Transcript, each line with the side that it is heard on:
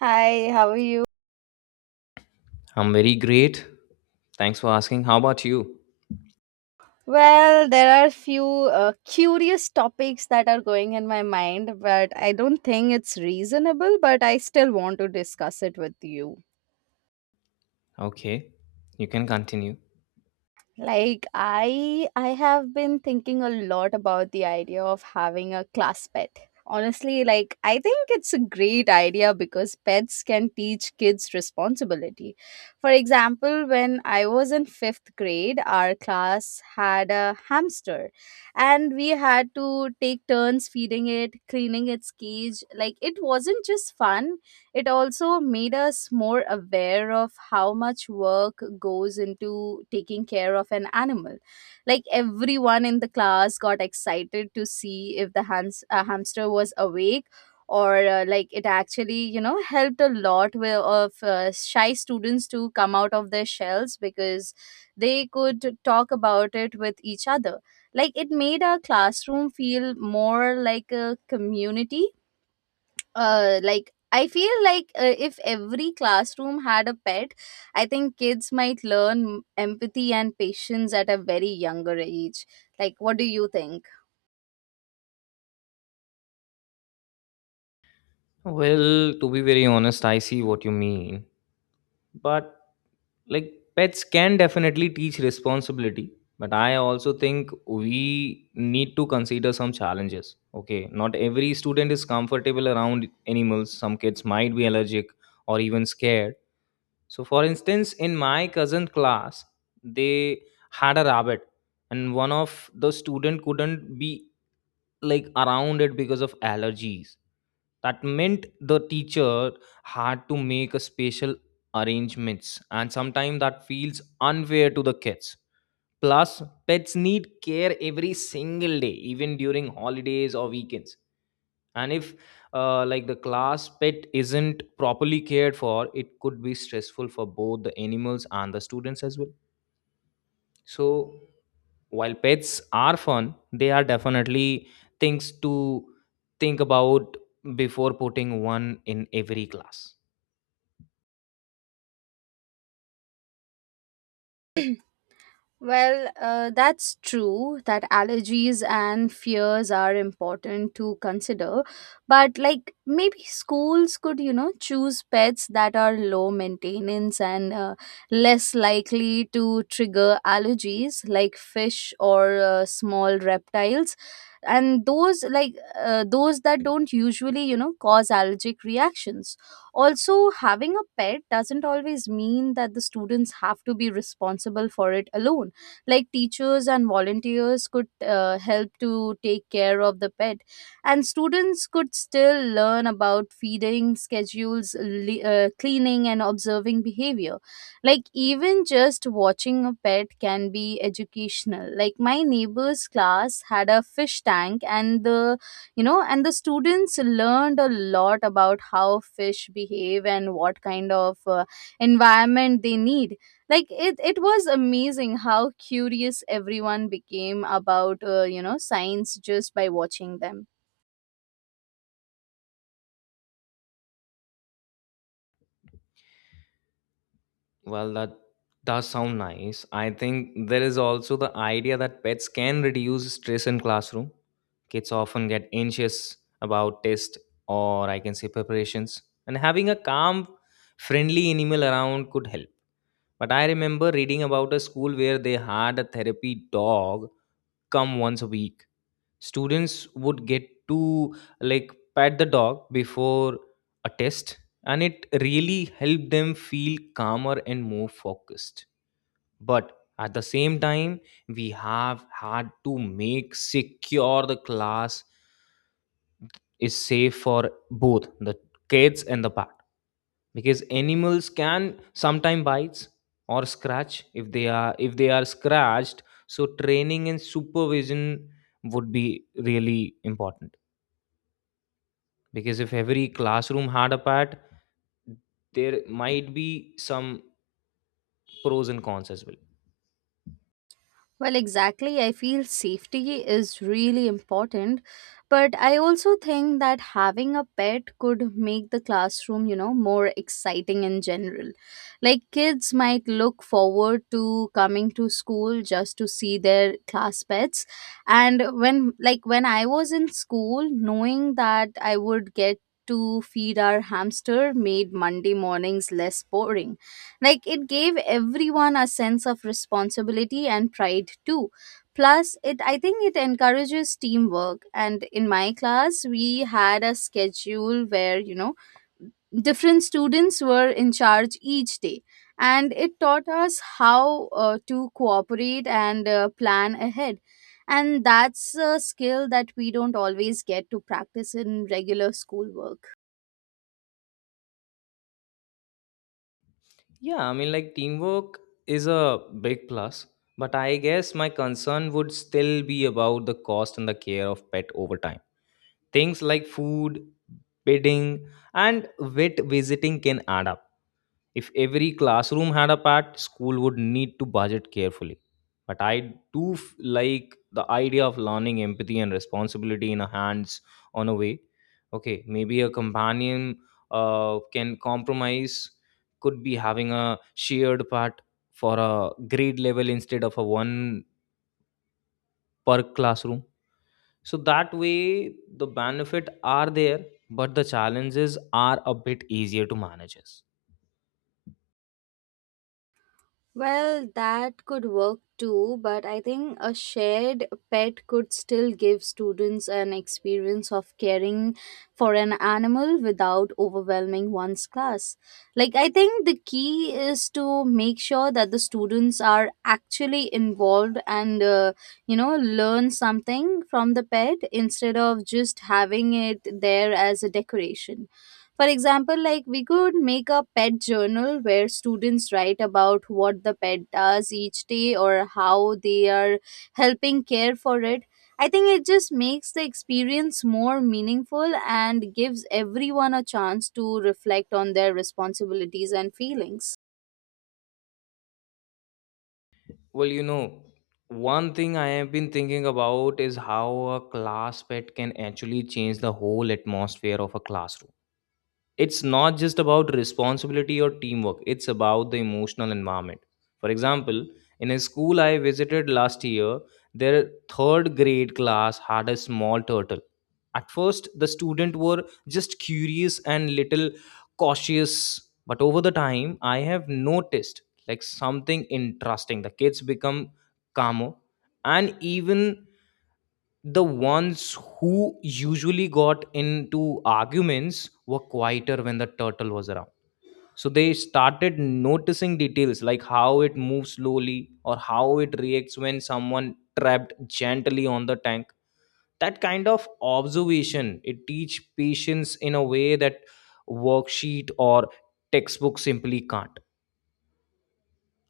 right: Hi, how are you?
left: I'm very great. Thanks for asking. How about you?
right: Well, there are few curious topics that are going in my mind, but I don't think it's reasonable, but I still want to discuss it with you.
left: Okay, you can continue.
right: Like I have been thinking a lot about the idea of having a class pet. Honestly, like I think it's a great idea because pets can teach kids responsibility. For example, when I was in 5th grade, our class had a hamster and we had to take turns feeding it, cleaning its cage. Like it wasn't just fun, it also made us more aware of how much work goes into taking care of an animal. Like everyone in the class got excited to see if the hamster was awake or like it actually helped a lot with of shy students to come out of their shells because they could talk about it with each other. Like it made our classroom feel more like a community. Like I feel like, if every classroom had a pet, I think kids might learn empathy and patience at a very younger age. Like, what do you think?
left: Well, to be very honest, I see what you mean. But like pets can definitely teach responsibility, but I also think we need to consider some challenges. Okay, not every student is comfortable around animals. Some kids might be allergic or even scared. So for instance, in my cousin class, they had a rabbit, and one of the student couldn't be, like, around it because of allergies. That meant the teacher had to make a special arrangements, and sometimes that feels unfair to the kids. Plus, pets need care every single day, even during holidays or weekends. And if like the class pet isn't properly cared for, it could be stressful for both the animals and the students as well. So while pets are fun, they are definitely things to think about before putting one in every class.
right: Well, that's true that allergies and fears are important to consider. But, like, maybe schools could, you know, choose pets that are low maintenance and less likely to trigger allergies, like fish or small reptiles. And those, like, those that don't usually, you know, cause allergic reactions. Also, having a pet doesn't always mean that the students have to be responsible for it alone. Like teachers and volunteers could help to take care of the pet, and students could still learn about feeding schedules, cleaning and observing behavior. Like even just watching a pet can be educational. Like my neighbor's class had a fish tank, and the you know and the students learned a lot about how fish behave and what kind of environment they need. Like it was amazing how curious everyone became about, you know, science just by watching them.
left: Well, that does sound nice. I think there is also the idea that pets can reduce stress in classroom. Kids often get anxious about test, or I can say preparations, and having a calm, friendly animal around could help. But I remember reading about a school where they had a therapy dog come once a week. Students would get to like pat the dog before a test, and it really helped them feel calmer and more focused. But at the same time, we have had to make secure the class is safe for both the kids and the parents, because animals can sometimes bites or scratch if they are scratched. So training and supervision would be really important, because if every classroom had a pet there might be some pros and cons as well.
right: Well, exactly. I feel safety is really important, but I also think that having a pet could make the classroom, you know, more exciting in general. Like kids might look forward to coming to school just to see their class pets. And when I was in school, knowing that I would get to feed our hamster made Monday mornings less boring. Like it gave everyone a sense of responsibility and pride too. Plus, it I think it encourages teamwork. And in my class, we had a schedule where, you know, different students were in charge each day, and it taught us how, to cooperate and plan ahead. And that's a skill that we don't always get to practice in regular schoolwork.
left: Yeah, I mean, like teamwork is a big plus, but I guess my concern would still be about the cost and the care of pet over time. Things like food, bedding, and vet visiting can add up. If every classroom had a pet, school would need to budget carefully. But I do like the idea of learning empathy and responsibility in a hands on a way. Okay, maybe a companion can compromise, could be having a shared part for a grade level instead of a one per classroom. So that way, the benefit are there, but the challenges are a bit easier to manage.
right: Well, that could work too, but I think a shared pet could still give students an experience of caring for an animal without overwhelming one's class. Like, I think the key is to make sure that the students are actually involved and, you know, learn something from the pet instead of just having it there as a decoration. For example, like we could make a pet journal where students write about what the pet does each day or how they are helping care for it. I think it just makes the experience more meaningful and gives everyone a chance to reflect on their responsibilities and feelings.
left: Well, you know, one thing I have been thinking about is how a class pet can actually change the whole atmosphere of a classroom. It's not just about responsibility or teamwork, it's about the emotional environment. For example, in a school I visited last year, their third grade class had a small turtle. At first the students were just curious and little cautious, but over the time I have noticed like something interesting. The kids become calmer, and even the ones who usually got into arguments were quieter when the turtle was around. So they started noticing details like how it moves slowly or how it reacts when someone trapped gently on the tank. That kind of observation, it teach patience in a way that worksheet or textbook simply can't.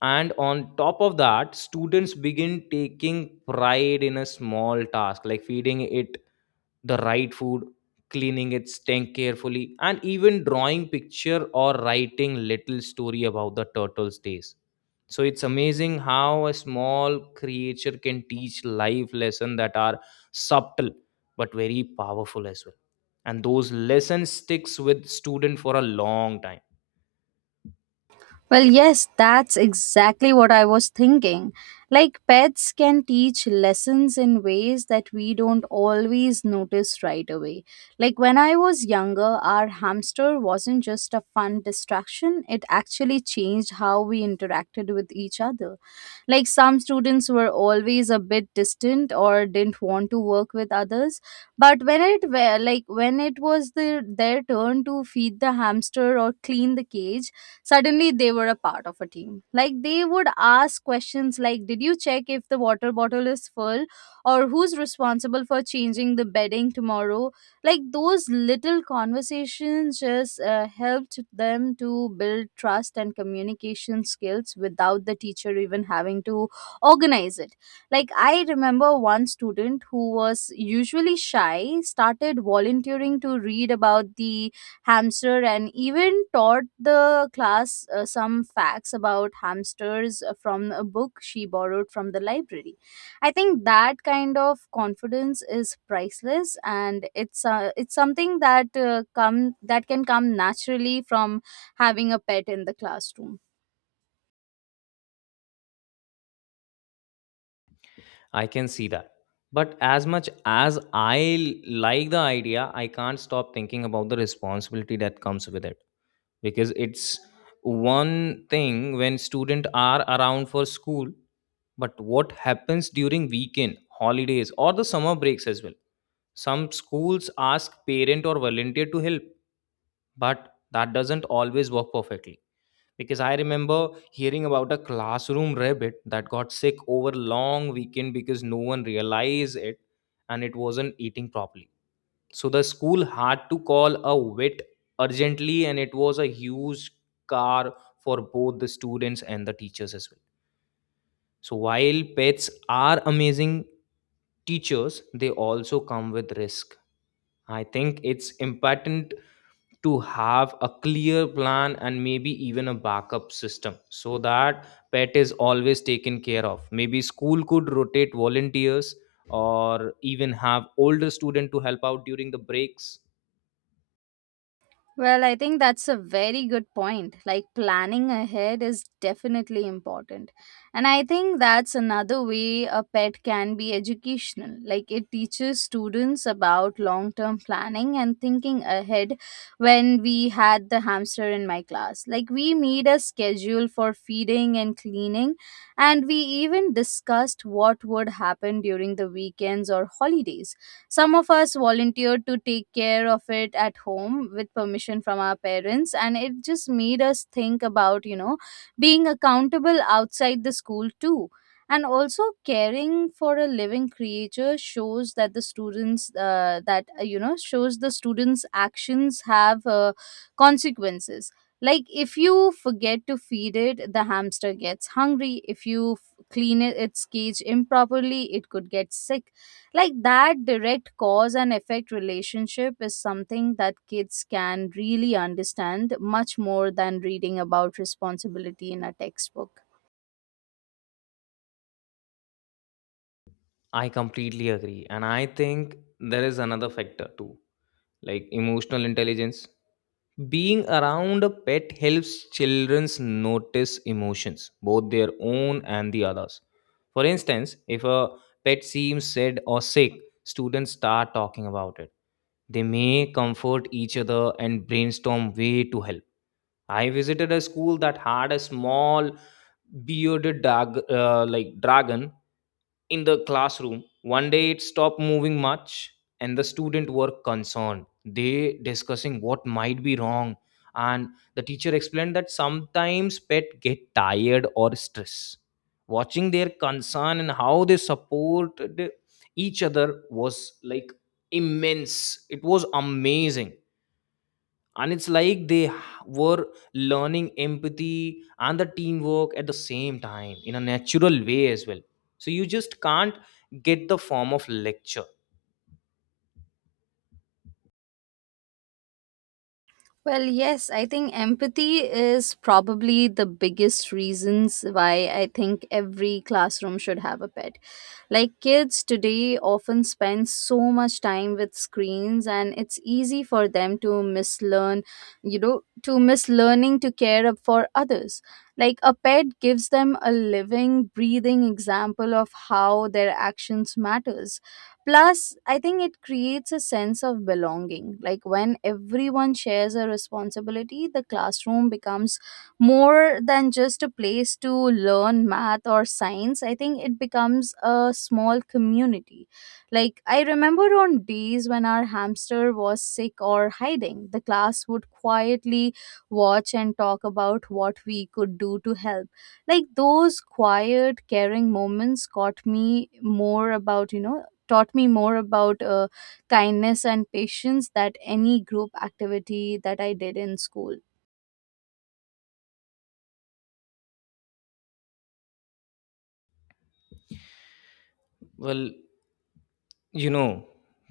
left: And on top of that, students begin taking pride in a small task like feeding it the right food, cleaning its tank carefully, and even drawing picture or writing little story about the turtle's days. So it's amazing how a small creature can teach life lessons that are subtle but very powerful as well, and those lessons sticks with student for a long time.
right: Well, yes, that's exactly what I was thinking. Like, pets can teach lessons in ways that we don't always notice right away. Like, when I was younger, our hamster wasn't just a fun distraction, it actually changed how we interacted with each other. Like some students were always a bit distant or didn't want to work with others, but when it was their turn to feed the hamster or clean the cage, suddenly they were a part of a team. Like they would ask questions like, "Did you check if the water bottle is full?" or "Who's responsible for changing the bedding tomorrow?" Like those little conversations just helped them to build trust and communication skills without the teacher even having to organize it. Like I remember one student who was usually shy started volunteering to read about the hamster and even taught the class some facts about hamsters from a book she borrowed from the library. I think that kind of confidence is priceless, and it's something that come that can come naturally from having a pet in the classroom.
left: I can see that. But as much as I like the idea, I can't stop thinking about the responsibility that comes with it, because it's one thing when students are around for school, but what happens during weekend, holidays, or the summer breaks as well? Some schools ask parent or volunteer to help, but that doesn't always work perfectly. Because I remember hearing about a classroom rabbit that got sick over long weekend because no one realized it and it wasn't eating properly. So the school had to call a vet urgently, and it was a huge car for both the students and the teachers as well. So while pets are amazing teachers, they also come with risk. I think it's important to have a clear plan and maybe even a backup system so that pet is always taken care of. Maybe school could rotate volunteers or even have older student to help out during the breaks.
right: Well, I think that's a very good point. Like planning ahead is definitely important. And I think that's another way a pet can be educational. Like it teaches students about long term planning and thinking ahead. When we had the hamster in my class, like we made a schedule for feeding and cleaning, and we even discussed what would happen during the weekends or holidays. Some of us volunteered to take care of it at home with permission from our parents, and it just made us think about, you know, being accountable outside the school too. And also, caring for a living creature shows that the students, that, you know, shows the students' actions have consequences. Like, if you forget to feed it, the hamster gets hungry. If you clean it, its cage improperly, it could get sick. Like that direct cause and effect relationship is something that kids can really understand much more than reading about responsibility in a textbook.
left: I completely agree, and I think there is another factor too, like emotional intelligence. Being around a pet helps children notice emotions, both their own and the others. For instance, if a pet seems sad or sick, students start talking about it. They may comfort each other and brainstorm way to help. I visited a school that had a small bearded dragon in the classroom. One day it stopped moving much, and the student were concerned. They discussing what might be wrong, and the teacher explained that sometimes pet get tired or stress. Watching their concern and how they supported each other was, like, immense. It was amazing. And it's like they were learning empathy and the teamwork at the same time in a natural way as well. So you just can't get the form of lecture.
right: Well, yes, I think empathy is probably the biggest reasons why I think every classroom should have a pet. Like kids today often spend so much time with screens and it's easy for them to mislearning to care up for others. Like a pet gives them a living, breathing example of how their actions matters. Plus, I think it creates a sense of belonging. Like when everyone shares a responsibility, the classroom becomes more than just a place to learn math or science. I think it becomes a small community. Like I remember on days when our hamster was sick or hiding, the class would quietly watch and talk about what we could do to help. Like those quiet caring moments got me more about you know taught me more about kindness and patience that any group activity that I did in school.
left: Well, you know,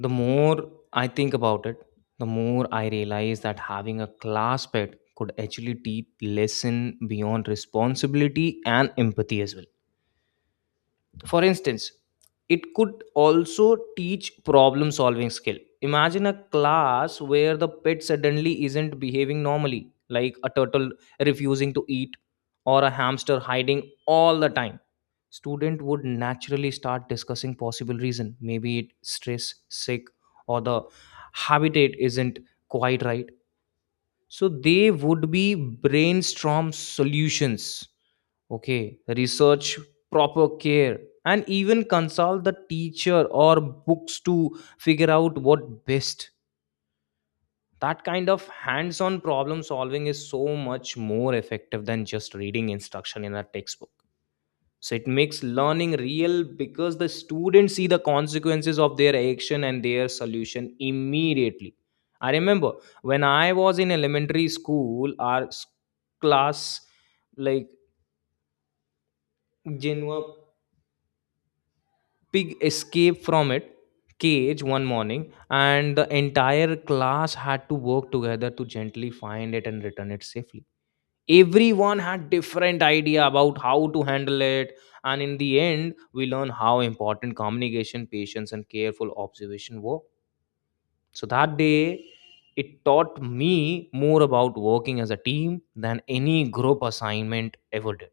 left: the more I think about it, the more I realize that having a class pet could actually teach lesson beyond responsibility and empathy as well. For instance, it could also teach problem solving skill. Imagine a class where the pet suddenly isn't behaving normally, like a turtle refusing to eat or a hamster hiding all the time. Student would naturally start discussing possible reason, maybe it stress, sick, or the habitat isn't quite right. So they would be brainstorm solutions. Okay, research proper care and even consult the teacher or books to figure out what best. That kind of hands on problem solving is so much more effective than just reading instruction in a textbook. So it makes learning real, because the students see the consequences of their action and their solution immediately. I remember when I was in elementary school, our class, like, Jinwa pig escaped from it cage one morning, and the entire class had to work together to gently find it and return it safely. Everyone had different idea about how to handle it, and in the end we learn how important communication patience and careful observation were. So that day, it taught me more about working as a team than any group assignment ever did.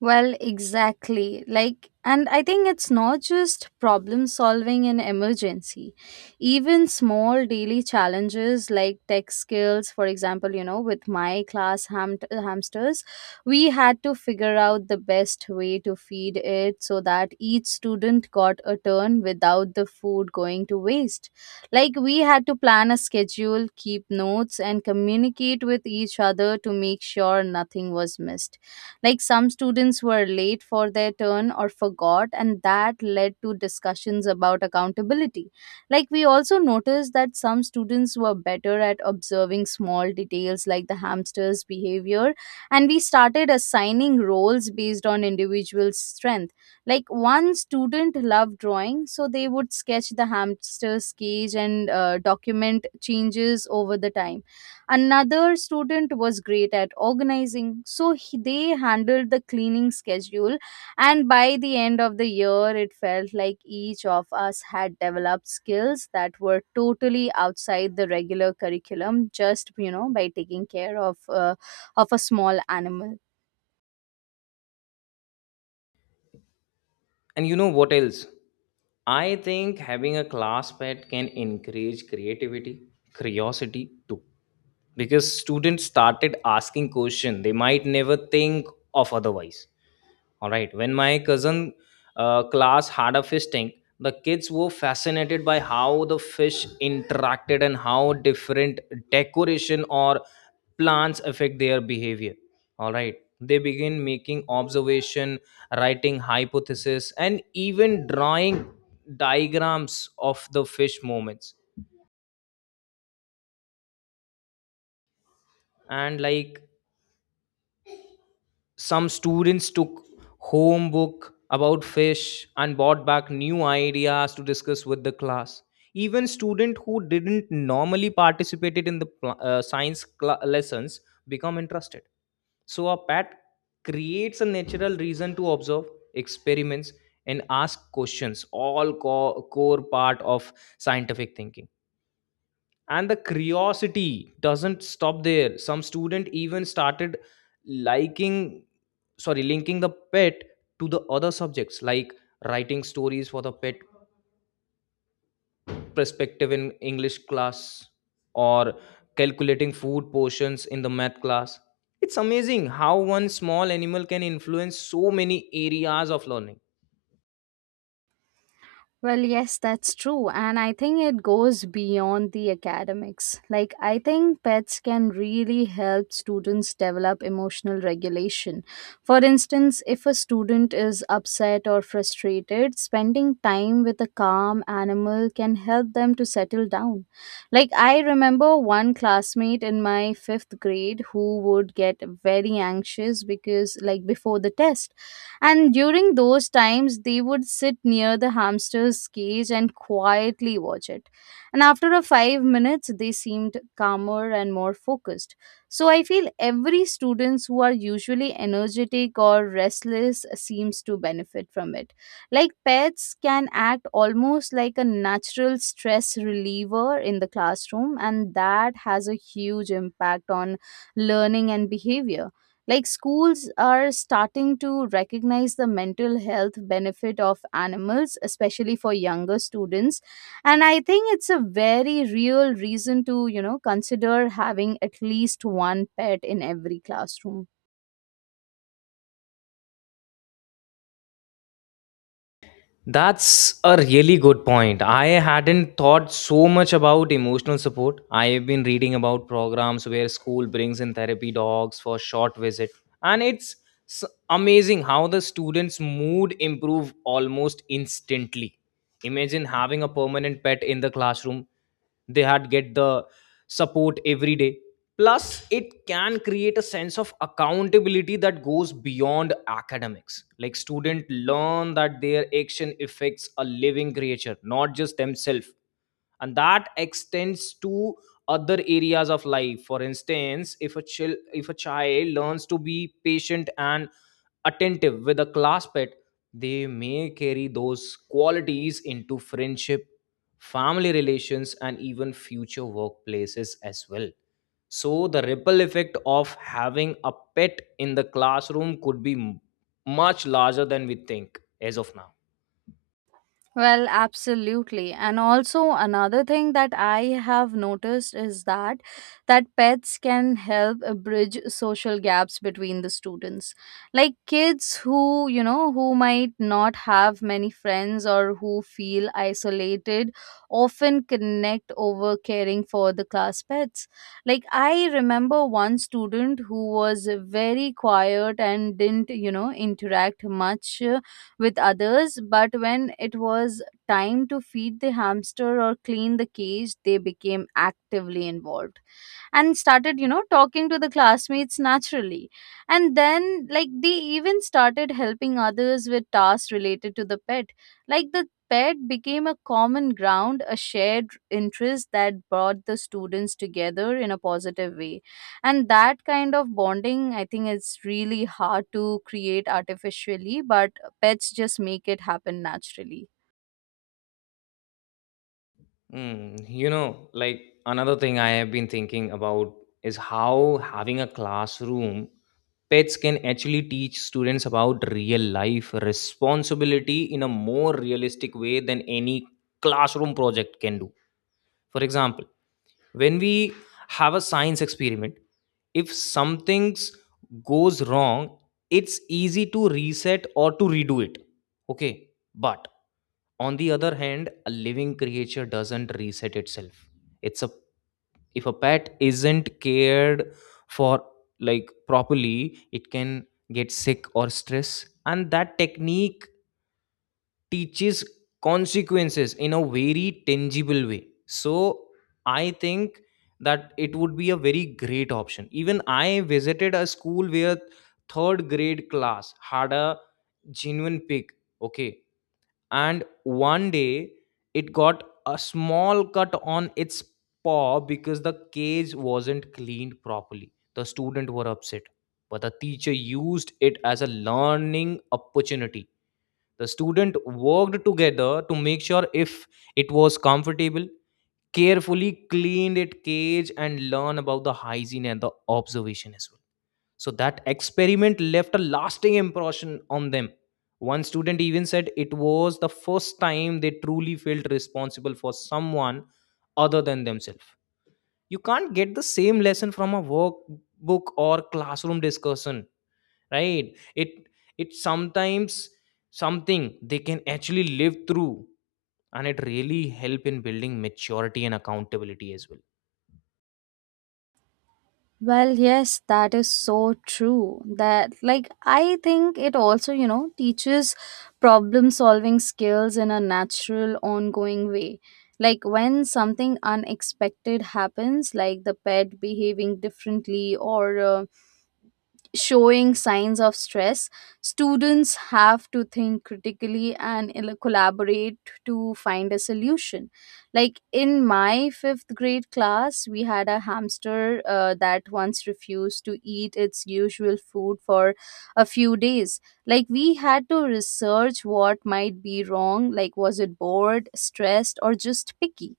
right: Well, exactly. Like, and I think it's not just problem solving in emergency. Even small daily challenges like tech skills, for example, you know, with my class hamsters, we had to figure out the best way to feed it so that each student got a turn without the food going to waste. Like, we had to plan a schedule, keep notes, and communicate with each other to make sure nothing was missed. Like some students were late for their turn or forgot, and that led to discussions about accountability. Like we also noticed that some students were better at observing small details like the hamster's behavior, and we started assigning roles based on individual strength. Like one student loved drawing, so they would sketch the hamster's cage and document changes over the time. Another student was great at organizing, so they handled the cleaning schedule. And by the end of the year, it felt like each of us had developed skills that were totally outside the regular curriculum, just, you know, by taking care of, of a small animal.
left: And you know what else? I think having a class pet can encourage creativity, curiosity too. Because students started asking questions they might never think of otherwise. All right. When my cousin class had a fish tank, the kids were fascinated by how the fish interacted and how different decoration or plants affect their behavior. All right. They begin making observation, writing hypothesis, and even drawing diagrams of the fish movements. And like some students took home book about fish and brought back new ideas to discuss with the class. Even students who didn't normally participated in the science cla lessons become interested. So a pet creates a natural reason to observe, experiments, and ask questions, all core part of scientific thinking. And the curiosity doesn't stop there. Some student even started liking sorry linking the pet to the other subjects, like writing stories for the pet perspective in English class, or calculating food portions in the math class. It's amazing how one small animal can influence so many areas of learning.
right: Well, yes, that's true. And I think it goes beyond the academics. Like, I think pets can really help students develop emotional regulation. For instance, if a student is upset or frustrated, spending time with a calm animal can help them to settle down. Like, I remember one classmate in my fifth grade who would get very anxious because, like, before the test, and during those times, they would sit near the hamster's cage and quietly watch it. And after a 5 minutes, they seemed calmer and more focused. So I feel every students who are usually energetic or restless seems to benefit from it. Like pets can act almost like a natural stress reliever in the classroom, and that has a huge impact on learning and behavior. Like schools are starting to recognize the mental health benefit of animals, especially for younger students. And I think it's a very real reason to, you know, consider having at least one pet in every classroom.
left: That's a really good point. I hadn't thought so much about emotional support. I have been reading about programs where school brings in therapy dogs for short visit, and it's s- amazing how the students mood improve almost instantly. Imagine having a permanent pet in the classroom. They had get the support every day. Plus it can create a sense of accountability that goes beyond academics, like students learn that their action affects a living creature, not just themselves. And that extends to other areas of life. For instance, if a child learns to be patient and attentive with a class pet, they may carry those qualities into friendship, family relations, and even future workplaces as well. So, the ripple effect of having a pet in the classroom could be much larger than we think as of now.
right: Well, absolutely. And also another thing that I have noticed is that pets can help bridge social gaps between the students. Like kids who, you know, who might not have many friends or who feel isolated often connect over caring for the class pets. Like I remember one student who was very quiet and didn't, you know, interact much with others, but when it was time to feed the hamster or clean the cage, they became actively involved and started, you know, talking to the classmates naturally. And then, like, they even started helping others with tasks related to the pet. Like the pet became a common ground, a shared interest that brought the students together in a positive way. And that kind of bonding, I think, is really hard to create artificially, but pets just make it happen naturally.
left: Mm, you know, like another thing I have been thinking about is how having a classroom pets can actually teach students about real life responsibility in a more realistic way than any classroom project can do. For example, when we have a science experiment, if something goes wrong, it's easy to reset or to redo it, okay, but on the other hand, a living creature doesn't reset itself. It's a If a pet isn't cared for, like, properly, it can get sick or stress, and that technique teaches consequences in a very tangible way. So I think that it would be a very great option. Even I visited a school where third grade class had a genuine pig, okay, and one day it got a small cut on its paw because the cage wasn't cleaned properly. The student were upset, but the teacher used it as a learning opportunity. The student worked together to make sure if it was comfortable, carefully cleaned its cage, and learn about the hygiene and the observation as well. So that experiment left a lasting impression on them. One student even said it was the first time they truly felt responsible for someone other than themselves. You can't get the same lesson from a workbook or classroom discussion, right? it it sometimes something they can actually live through, and it really help in building maturity and accountability as well.
right: Well, yes, that is so true. That, like, I think it also, you know, teaches problem solving skills in a natural, ongoing way. Like, when something unexpected happens, like the pet behaving differently or showing signs of stress, students have to think critically and collaborate to find a solution. Like in my fifth grade class, we had a hamster that once refused to eat its usual food for a few days. Like we had to research what might be wrong, like was it bored, stressed, or just picky?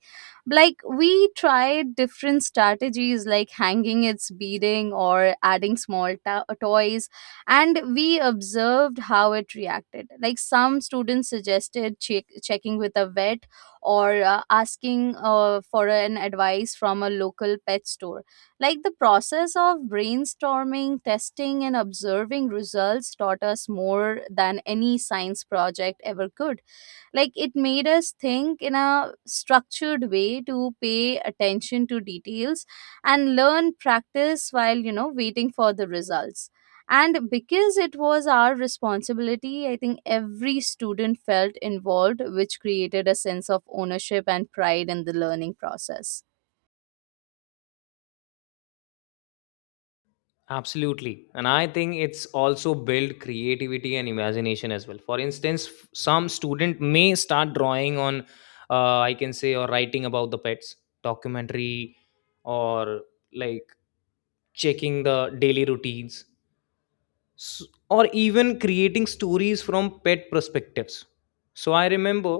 right: Like we tried different strategies like hanging its beading or adding small toys, and we observed how it reacted. Like some students suggested checking with a vet or asking for an advice from a local pet store. Like the process of brainstorming, testing and observing results taught us more than any science project ever could. Like it made us think in a structured way, to pay attention to details and learn practice while, you know, waiting for the results. And because it was our responsibility, I think every student felt involved, which created a sense of ownership and pride in the learning process.
left: Absolutely, and I think it's also build creativity and imagination as well. For instance, some student may start drawing on, I can say, or writing about the pets documentary, or, like, checking the daily routines, or even creating stories from pet perspectives. So I remember,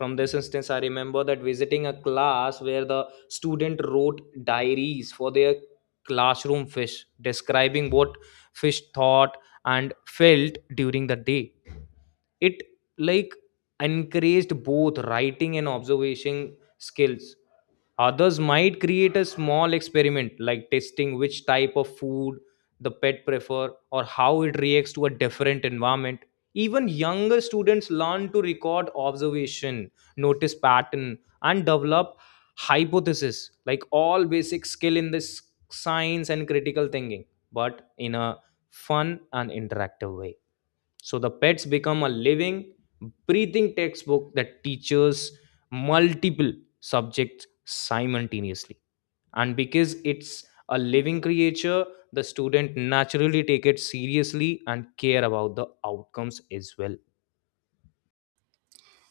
left: from this instance I remember, that visiting a class where the student wrote diaries for their classroom fish, describing what fish thought and felt during the day. It, like, encouraged both writing and observation skills. Others might create a small experiment like testing which type of food the pet prefer or how it reacts to a different environment. Even younger students learn to record observation, notice pattern, and develop hypothesis, like all basic skill in this science and critical thinking, but in a fun and interactive way. So the pets become a living, breathing textbook that teaches multiple subjects simultaneously. And because it's a living creature, the student naturally take it seriously and care about the outcomes as well.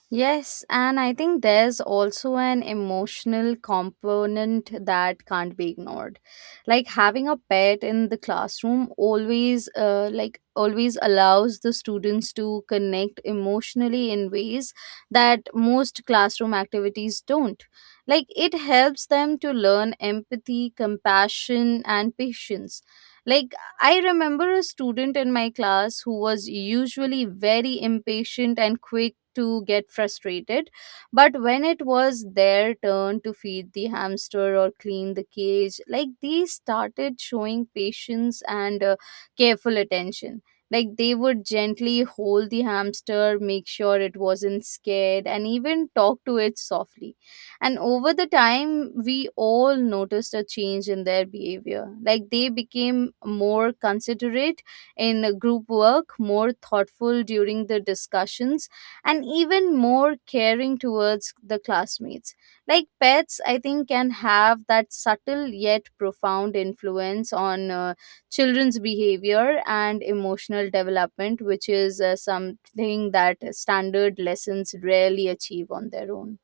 right: Yes, and I think there's also an emotional component that can't be ignored. Like having a pet in the classroom always allows the students to connect emotionally in ways that most classroom activities don't. Like it helps them to learn empathy, compassion and patience. Like I remember a student in my class who was usually very impatient and quick to get frustrated, but when it was their turn to feed the hamster or clean the cage, like they started showing patience and careful attention. Like they would gently hold the hamster, make sure it wasn't scared, and even talk to it softly. And over the time, we all noticed a change in their behavior. Like they became more considerate in group work, more thoughtful during the discussions, and even more caring towards the classmates. Like pets, I think, can have that subtle yet profound influence on children's behavior and emotional development, which is, something that standard lessons rarely achieve on their own.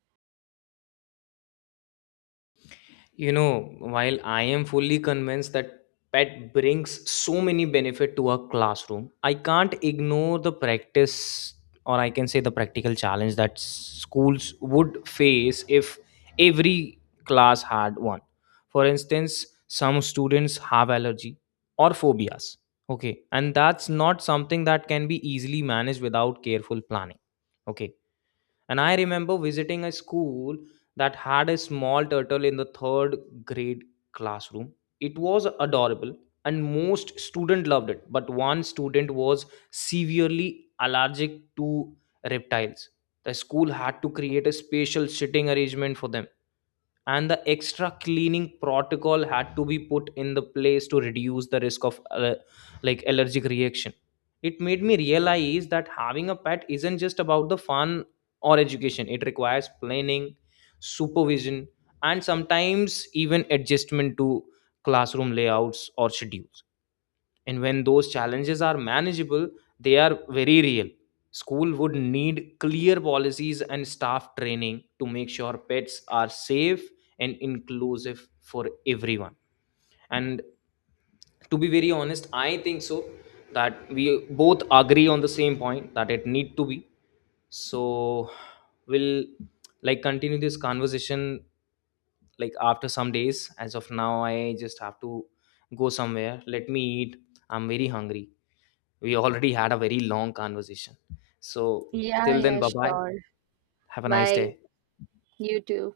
left: You know, while I am fully convinced that pet brings so many benefit to a classroom, I can't ignore the practice, or I can say the practical challenge that schools would face if every class had one. For instance, some students have allergy or phobias. Okay, and that's not something that can be easily managed without careful planning, okay, and I remember visiting a school that had a small turtle in the third grade classroom. It was adorable, and most student loved it, but one student was severely allergic to reptiles. The school had to create a special sitting arrangement for them, and the extra cleaning protocol had to be put in the place to reduce the risk of, like, allergic reaction. It made me realize that having a pet isn't just about the fun or education. It requires planning, supervision, and sometimes even adjustment to classroom layouts or schedules. And when those challenges are manageable, they are very real. School would need clear policies and staff training to make sure pets are safe and inclusive for everyone. And to be very honest, I think so, that we both agree on the same point, that it need to be. So we'll, like, continue this conversation, like, after some days. As of now, I just have to go somewhere. Let me eat, I'm very hungry. We already had a very long conversation. So
right: Yeah,
left: till then,
right: yeah,
left: bye bye.
right: sure.
left: Have a nice
right: Bye.
left: day.
right: You too.